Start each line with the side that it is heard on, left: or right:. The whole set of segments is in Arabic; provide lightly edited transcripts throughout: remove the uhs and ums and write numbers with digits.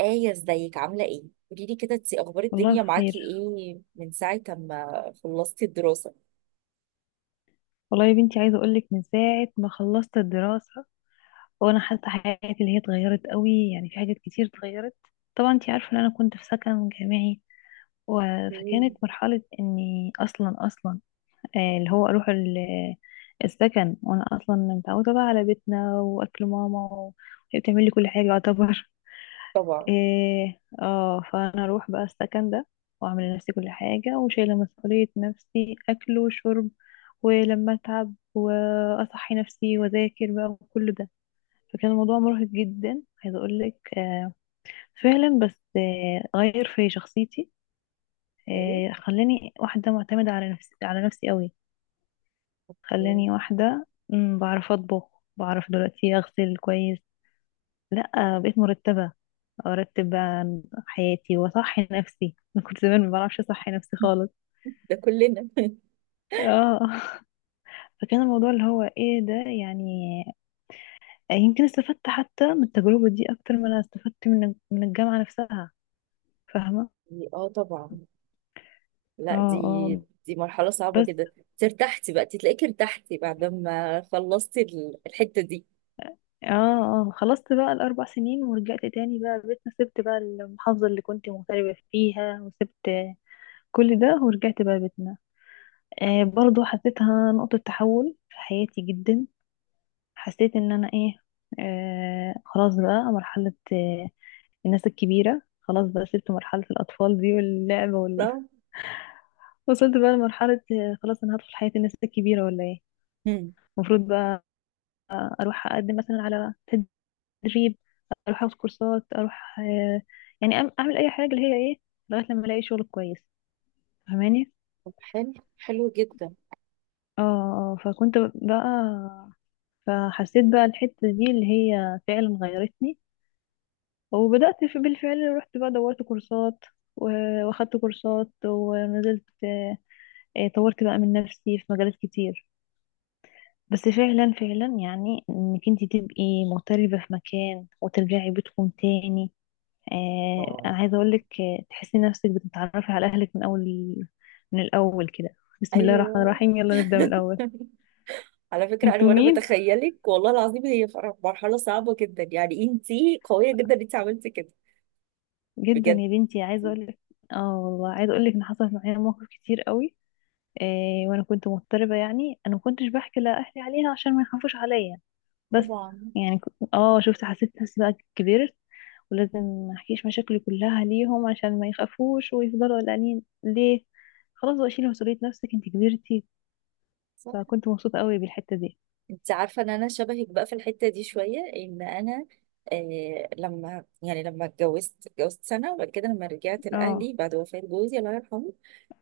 right: آية، ازيك؟ عاملة ايه؟ قولي لي كده، انتي اخبار
left: والله
right: الدنيا معاكي
left: بخير.
right: ايه من ساعة ما خلصتي الدراسة؟
left: والله يا بنتي، عايزه اقول لك من ساعه ما خلصت الدراسه، وانا حاسه حياتي اللي هي اتغيرت قوي. يعني في حاجات كتير اتغيرت. طبعا انت عارفه ان انا كنت في سكن جامعي. فكانت
right: مم.
left: مرحله اني اصلا اصلا اللي هو اروح السكن، وانا اصلا متعوده بقى على بيتنا واكل ماما وهي بتعمل لي كل حاجه يعتبر.
right: طبعا.
left: إيه اه فانا اروح بقى السكن ده، واعمل لنفسي كل حاجة، وشايلة مسؤولية نفسي اكل وشرب، ولما اتعب واصحي نفسي واذاكر بقى وكل ده. فكان الموضوع مرهق جدا، عايزة اقول لك فعلا. بس غير في شخصيتي،
right: اوكي.
left: خلاني واحدة معتمدة على نفسي، على نفسي قوي.
right: اوكي.
left: خلاني واحدة بعرف اطبخ، بعرف دلوقتي اغسل كويس. لا، بقيت مرتبة، ارتب بقى حياتي واصحي نفسي. انا كنت زمان ما بعرفش اصحي نفسي خالص.
right: ده كلنا.
left: اه. فكان الموضوع اللي هو ايه ده يعني. يمكن استفدت حتى من التجربة دي اكتر ما انا استفدت من الجامعة نفسها. فاهمة؟
right: اه طبعا.
left: اه.
right: لا، دي
left: اه.
right: دي مرحلة صعبة
left: بس
right: جدا. انت ارتحتي بقى؟ انت تلاقيكي ارتحتي بعد ما خلصتي الحتة دي؟
left: اه اه خلصت بقى ال4 سنين، ورجعت تاني بقى بيتنا، سبت بقى المحافظة اللي كنت مغتربة فيها، وسبت كل ده ورجعت بقى بيتنا. آه، برضو حسيتها نقطة تحول في حياتي جدا. حسيت ان انا ايه، خلاص بقى مرحلة الناس الكبيرة. خلاص بقى سبت مرحلة الأطفال دي واللعب
right: صح؟
left: وصلت بقى لمرحلة، خلاص أنا هدخل حياة الناس الكبيرة ولا إيه.
right: مم.
left: المفروض بقى أروح أقدم مثلا على تدريب، أروح أخد كورسات، أروح يعني أعمل أي حاجة اللي هي لغاية لما ألاقي شغل كويس. فاهماني؟
right: طب حلو، حلو جدا.
left: اه فكنت بقى، فحسيت بقى الحتة دي اللي هي فعلا غيرتني. وبدأت، في بالفعل رحت بقى دورت كورسات واخدت كورسات، ونزلت، طورت بقى من نفسي في مجالات كتير. بس فعلا فعلا يعني انك انت تبقي مغتربة في مكان وترجعي بيتكم تاني، انا
right: آه.
left: عايزة اقولك تحسي نفسك بتتعرفي على اهلك من اول، من الاول كده. بسم الله الرحمن
right: ايوه.
left: الرحيم، يلا نبدأ من الاول.
right: على فكرة انا
left: انتوا
right: وانا
left: مين؟
right: بتخيلك والله العظيم، هي مرحلة صعبة جدا. يعني انتي قوية جدا انت عملتي كده
left: جدا
right: بجد.
left: يا بنتي عايزة اقولك، اه، والله عايزة اقولك ان حصلت معايا مواقف كتير قوي. وانا كنت مضطربة. يعني انا ما كنتش بحكي لاهلي عليها عشان ما يخافوش عليا. بس
right: طبعا.
left: يعني اه شفت حسيت نفسي بقى كبرت، ولازم ما احكيش مشاكلي كلها ليهم عشان ما يخافوش ويفضلوا قلقانين ليه. خلاص بقى شيلي مسؤولية نفسك، انت كبرتي.
right: صح.
left: فكنت مبسوطة قوي بالحتة دي.
right: انت عارفه ان انا شبهك بقى في الحته دي شويه، ان انا آه، لما يعني لما اتجوزت، اتجوزت سنه وبعد كده لما رجعت
left: اه.
right: لاهلي بعد وفاه جوزي الله يرحمه،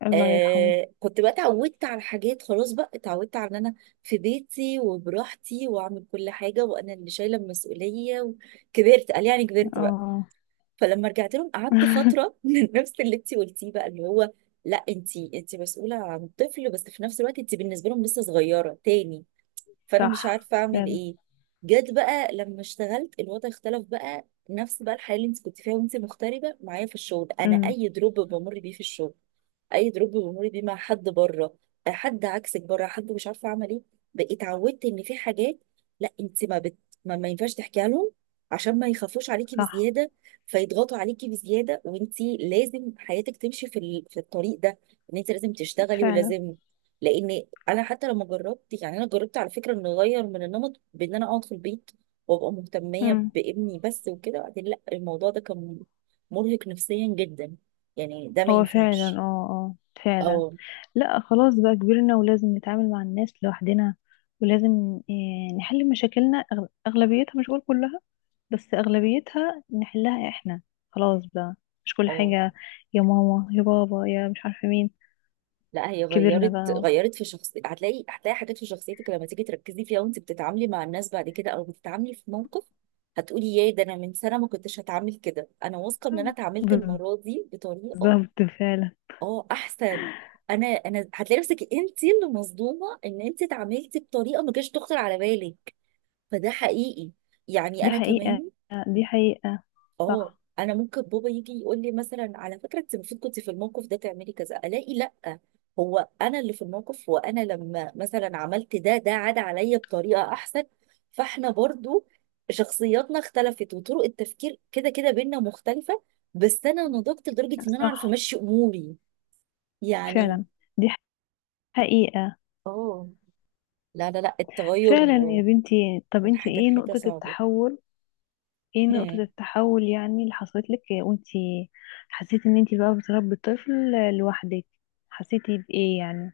left: الله يرحمه.
right: آه كنت بقى اتعودت على حاجات. خلاص بقى اتعودت على ان انا في بيتي وبراحتي واعمل كل حاجه، وانا اللي شايله المسؤوليه وكبرت. قال يعني كبرت بقى.
left: اه.
right: فلما رجعت لهم قعدت فتره من نفس اللي انت قلتيه بقى، اللي هو لا انت، انت مسؤوله عن طفل بس في نفس الوقت انت بالنسبه لهم لسه صغيره تاني. فانا مش
left: صح
right: عارفه اعمل
left: فعلا.
right: ايه. جت بقى لما اشتغلت، الوضع اختلف بقى. نفس بقى الحياه اللي انت كنت فيها وانت مغتربه، معايا في الشغل انا
left: امم.
right: اي دروب بمر بيه في الشغل، اي دروب بمر بيه مع حد بره، حد عكسك بره، حد مش عارفه اعمل ايه. بقيت اتعودت ان في حاجات لا انت ما بت، ما ينفعش تحكيها لهم عشان ما يخافوش عليكي
left: صح
right: بزياده، فيضغطوا عليكي بزياده، وانت لازم حياتك تمشي في في الطريق ده، ان انت لازم تشتغلي
left: فعلا.
right: ولازم. لان انا حتى لما جربت، يعني انا جربت على فكره ان اغير من النمط بان انا اقعد في البيت وابقى مهتميه
left: امم.
right: بابني بس، وكده بعدين لا، الموضوع ده كان مرهق نفسيا جدا. يعني ده ما
left: هو فعلا
right: ينفعش.
left: اه. اه. فعلا.
right: اه.
left: لا خلاص بقى كبرنا ولازم نتعامل مع الناس لوحدنا، ولازم نحل مشاكلنا، أغلبيتها، مش بقول كلها بس أغلبيتها نحلها احنا. خلاص بقى، مش كل
right: اه.
left: حاجة يا ماما يا بابا يا مش عارفة مين.
right: لا هي
left: كبرنا
right: غيرت،
left: بقى.
right: غيرت في شخصيتي. هتلاقي، هتلاقي حاجات في شخصيتك لما تيجي تركزي فيها وانت بتتعاملي مع الناس بعد كده، او بتتعاملي في موقف، هتقولي يا ده انا من سنه ما كنتش هتعامل كده، انا واثقه ان انا اتعاملت المره دي بطريقه
left: بالظبط فعلا.
right: اه احسن. انا هتلاقي نفسك انت اللي مصدومه ان انت اتعاملتي بطريقه ما كانتش تخطر على بالك، فده حقيقي. يعني
left: دي
right: انا
left: حقيقة.
right: كمان
left: دي حقيقة.
right: اه،
left: صح.
right: انا ممكن بابا يجي يقول لي مثلا على فكره انت المفروض كنت في الموقف ده تعملي كذا، الاقي لا، هو انا اللي في الموقف، وانا لما مثلا عملت ده، ده عاد عليا بطريقه احسن. فاحنا برضو شخصياتنا اختلفت، وطرق التفكير كده كده بينا مختلفه، بس انا نضجت لدرجه ان انا اعرف
left: صح
right: امشي اموري يعني.
left: فعلا. دي حقيقة.
right: اه. لا التغير
left: فعلا يا بنتي، طب
right: من
left: انت
right: حاجة
left: ايه
right: لحاجة
left: نقطة
right: صعبة.
left: التحول؟ ايه نقطة
right: هم.
left: التحول يعني اللي حصلت لك وانت حسيتي ان انتي بقى بتربي طفل لوحدك؟ حسيتي بايه يعني؟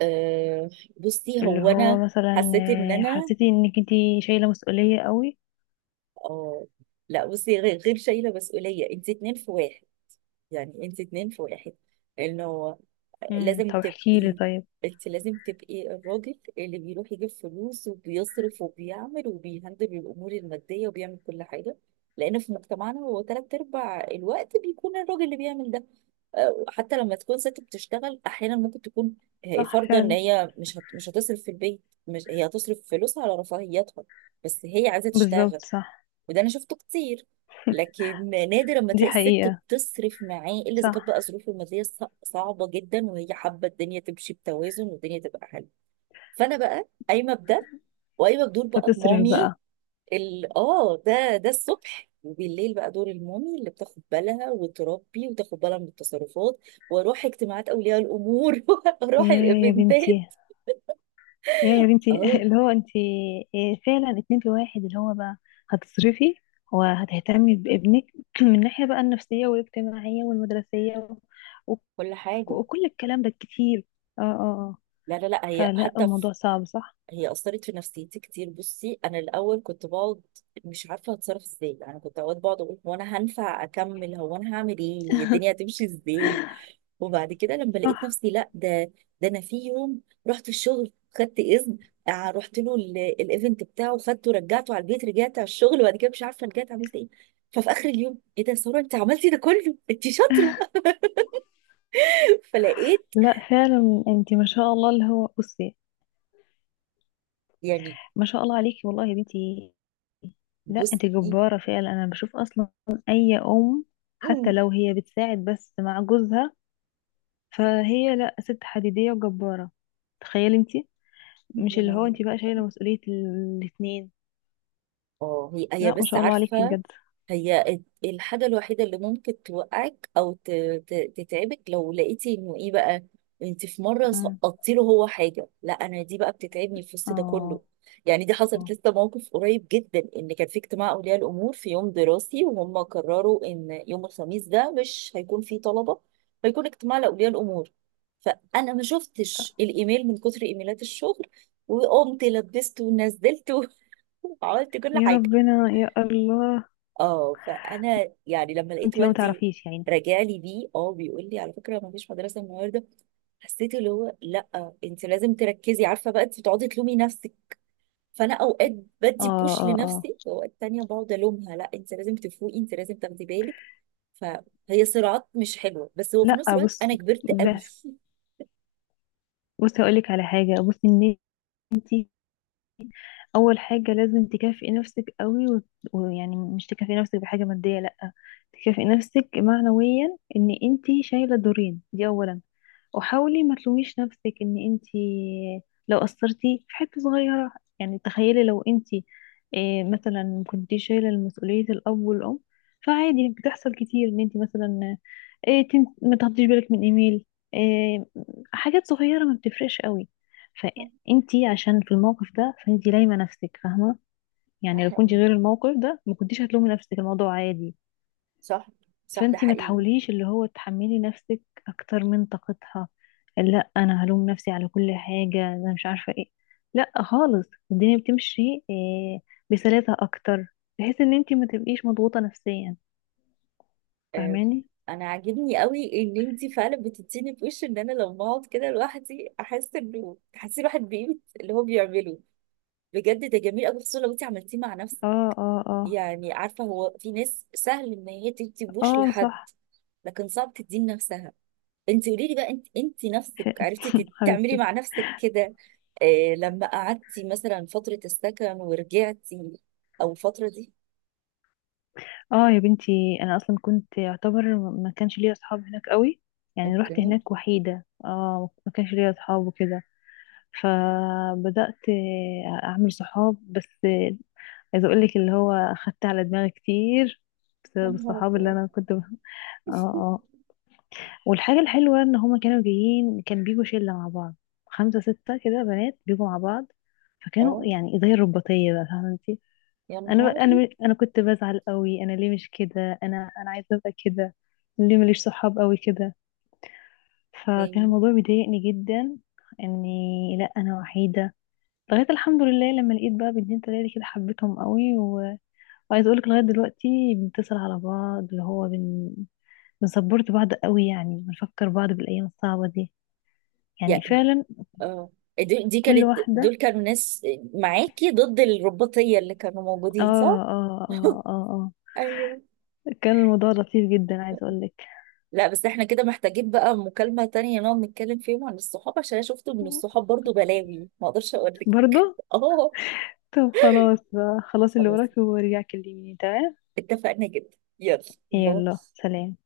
right: أه. بصي
left: اللي
right: هو انا
left: هو مثلا
right: حسيت ان انا
left: حسيتي انك انتي شايلة مسؤولية قوي.
right: اه، لا بصي، غير غير شايلة مسؤولية، انت اتنين في واحد. يعني انت اتنين في واحد، انه
left: امم،
right: لازم
left: طب احكيلي
right: تبقي،
left: طيب.
right: انت لازم تبقي الراجل اللي بيروح يجيب فلوس وبيصرف وبيعمل وبيهندل الامور الماديه وبيعمل كل حاجه، لان في مجتمعنا هو تلات ارباع الوقت بيكون الراجل اللي بيعمل ده. حتى لما تكون ست بتشتغل احيانا ممكن تكون هي
left: صح
right: فارضه ان
left: فعلا.
right: هي مش هتصرف في البيت، مش هي هتصرف فلوسها على رفاهيتها، بس هي عايزه
left: بالظبط
right: تشتغل.
left: صح.
right: وده انا شفته كتير. لكن نادر اما
left: دي
right: تلاقي الست
left: حقيقة.
right: بتصرف معاه الا اذا
left: صح.
right: كانت بقى ظروفه الماديه صعبه جدا وهي حابه الدنيا تمشي بتوازن والدنيا تبقى حلوه. فانا بقى قايمه بده، وقايمه بدور بقى
left: فتصرف
right: المامي.
left: بقى.
right: ال اه ده ده الصبح، وبالليل بقى دور المامي اللي بتاخد بالها وتربي وتاخد بالها من التصرفات، واروح اجتماعات اولياء الامور واروح
left: يا يا
right: الايفنتات.
left: بنتي، يا يا بنتي.
right: اه
left: اللي هو انتي فعلا اتنين في واحد، اللي هو بقى هتصرفي وهتهتمي بابنك من ناحية بقى النفسية والاجتماعية والمدرسية وك-
right: كل حاجه.
left: وكل الكلام ده كتير. اه. اه. آه.
right: لا هي
left: فلا
right: حتى،
left: الموضوع صعب، صح.
right: هي أثرت في نفسيتي كتير. بصي أنا الأول كنت بقعد مش عارفة هتصرف إزاي. يعني كنت أوقات بقعد أقول هو أنا هنفع أكمل؟ هو أنا هعمل إيه؟ الدنيا هتمشي إزاي؟ وبعد كده لما لقيت
left: صح.
right: نفسي لا، ده ده أنا في يوم رحت الشغل، خدت إذن، رحت له الإيفنت بتاعه، خدته رجعته على البيت، رجعت على الشغل وبعد كده مش عارفة رجعت عملت إيه. ففي آخر اليوم إيه ده يا سارة؟ أنت عملتي ده كله، أنت شاطرة. فلقيت
left: لا فعلا انت ما شاء الله اللي هو بصي.
right: يعني
left: ما شاء الله عليكي والله يا بنتي. لا، انت
right: بصي.
left: جبارة فعلا، انا بشوف اصلا اي ام حتى
right: مم.
left: لو هي بتساعد بس مع جوزها فهي، لا، ست حديدية وجبارة. تخيلي انت، مش اللي هو انت بقى شايلة مسؤولية الاتنين.
right: اه هي، هي
left: لا ما
right: بس
left: شاء الله عليكي
right: عارفة،
left: بجد.
right: هي الحاجة الوحيدة اللي ممكن توقعك أو تتعبك لو لقيتي إنه إيه بقى، أنت في مرة
left: مم.
right: سقطتي له هو حاجة، لا أنا دي بقى بتتعبني في وسط
left: اه.
right: ده كله. يعني دي حصلت
left: آه.
right: لسه، موقف قريب جدا إن كان في اجتماع أولياء الأمور في يوم دراسي، وهم قرروا إن يوم الخميس ده مش هيكون فيه طلبة، هيكون اجتماع لأولياء الأمور. فأنا ما شفتش الإيميل من كتر إيميلات الشغل، وقمت لبسته ونزلته وعملت كل
left: يا
right: حاجة.
left: ربنا يا الله.
right: اه فانا يعني لما لقيت
left: وانت بقى ما
right: والدي
left: تعرفيش يعني.
right: راجع لي بيه اه بيقول لي على فكره ما فيش مدرسه النهارده، حسيت اللي هو لا انت لازم تركزي. عارفه بقى انت بتقعدي تلومي نفسك. فانا اوقات
left: اه.
right: بدي بوش
left: اه. اه.
right: لنفسي، واوقات تانية بقعد الومها لا انت لازم تفوقي، انت لازم تاخدي بالك. فهي صراعات مش حلوه، بس هو في نفس
left: لا
right: الوقت
left: بص،
right: انا كبرت قوي.
left: بصي هقولك على حاجة. بصي ان انتي اول حاجة لازم تكافئي نفسك قوي، ويعني مش تكافئي نفسك بحاجة مادية، لأ. تكافئي نفسك معنويا ان انتي شايلة دورين دي اولا. وحاولي ما تلوميش نفسك ان انت لو قصرتي في حته صغيره. يعني تخيلي لو انت مثلا كنتي شايله مسؤوليه الاب والام، فعادي بتحصل كتير ان انت مثلا إيه ما تاخديش بالك من ايميل، إيه حاجات صغيره ما بتفرقش قوي.
right: صح
left: فانت عشان في الموقف ده فانت لايمه نفسك، فاهمه؟
right: ده
left: يعني لو كنت
right: حقيقي.
left: غير الموقف ده ما كنتيش هتلومي نفسك، الموضوع عادي.
right: صح. صح ده
left: فانتي ما
right: حقيقي.
left: تحاوليش اللي هو تحملي نفسك اكتر من طاقتها، لا، انا هلوم نفسي على كل حاجة انا مش عارفة ايه. لا خالص، الدنيا بتمشي إيه بسلاسة اكتر، بحيث ان انتي ما تبقيش مضغوطة نفسيا.
right: آه،
left: فاهماني؟
right: انا عاجبني قوي ان انتي فعلا بتديني في وش ان انا لما اقعد كده لوحدي احس انه تحسي الواحد بقيمه اللي هو بيعمله. بجد ده جميل قوي خصوصا لو انتي عملتيه مع نفسك.
left: اه. اه. اه.
right: يعني عارفه هو في ناس سهل ان هي تدي بوش
left: اه.
right: لحد،
left: صح.
right: لكن صعب تديه لنفسها. انتي قولي لي بقى انت، انتي نفسك عرفتي تعملي
left: حبيبتي.
right: مع نفسك كده لما قعدتي مثلا فتره السكن ورجعتي او الفتره دي؟
left: اه يا بنتي، انا اصلا كنت يعتبر ما كانش ليا اصحاب هناك قوي. يعني رحت
right: اوكي.
left: هناك وحيدة، اه، ما كانش ليا اصحاب وكده. فبدأت اعمل صحاب. بس عايزه اقول لك اللي هو اخدت على دماغي كتير
right: يا
left: بسبب
right: نهار
left: الصحاب اللي
right: أبيض.
left: انا كنت. اه. اه. والحاجه الحلوه ان هما كانوا جايين، كان بيجوا شله مع بعض، 5 6 كده بنات بيجوا مع بعض. فكانوا
right: اه
left: يعني زي الرباطيه بقى، فاهمه انت.
right: يا نهاري.
left: انا كنت بزعل قوي، انا ليه مش كده، انا عايزه ابقى كده. ليه ماليش صحاب قوي كده؟ فكان
right: يعني
left: الموضوع بيضايقني جدا، اني لا، انا وحيده. لغايه الحمد لله لما لقيت بقى بنتين 3 كده، حبيتهم قوي. وعايزه اقولك لغايه دلوقتي بنتصل على بعض، اللي هو بنسبورت بعض قوي، يعني بنفكر بعض بالايام الصعبه دي، يعني فعلا
right: اه دي دي
left: كل
right: كانت،
left: واحده.
right: دول كانوا ناس معاكي ضد الرباطية اللي كانوا
left: اه.
right: موجودين، صح؟
left: اه. اه. اه.
right: ايوه.
left: اه. كان الموضوع لطيف جدا عايزه اقولك.
right: لا بس احنا كده محتاجين بقى مكالمة تانية نقعد نتكلم فيهم عن الصحاب، عشان انا شفت ان الصحاب برضو بلاوي ما اقدرش اقول لك.
left: برضه.
right: اه.
left: طب خلاص بقى، خلاص اللي
right: خلاص
left: وراك وارجع كلميني، تمام.
right: اتفقنا، جدا، يلا، باي.
left: يلا سلام.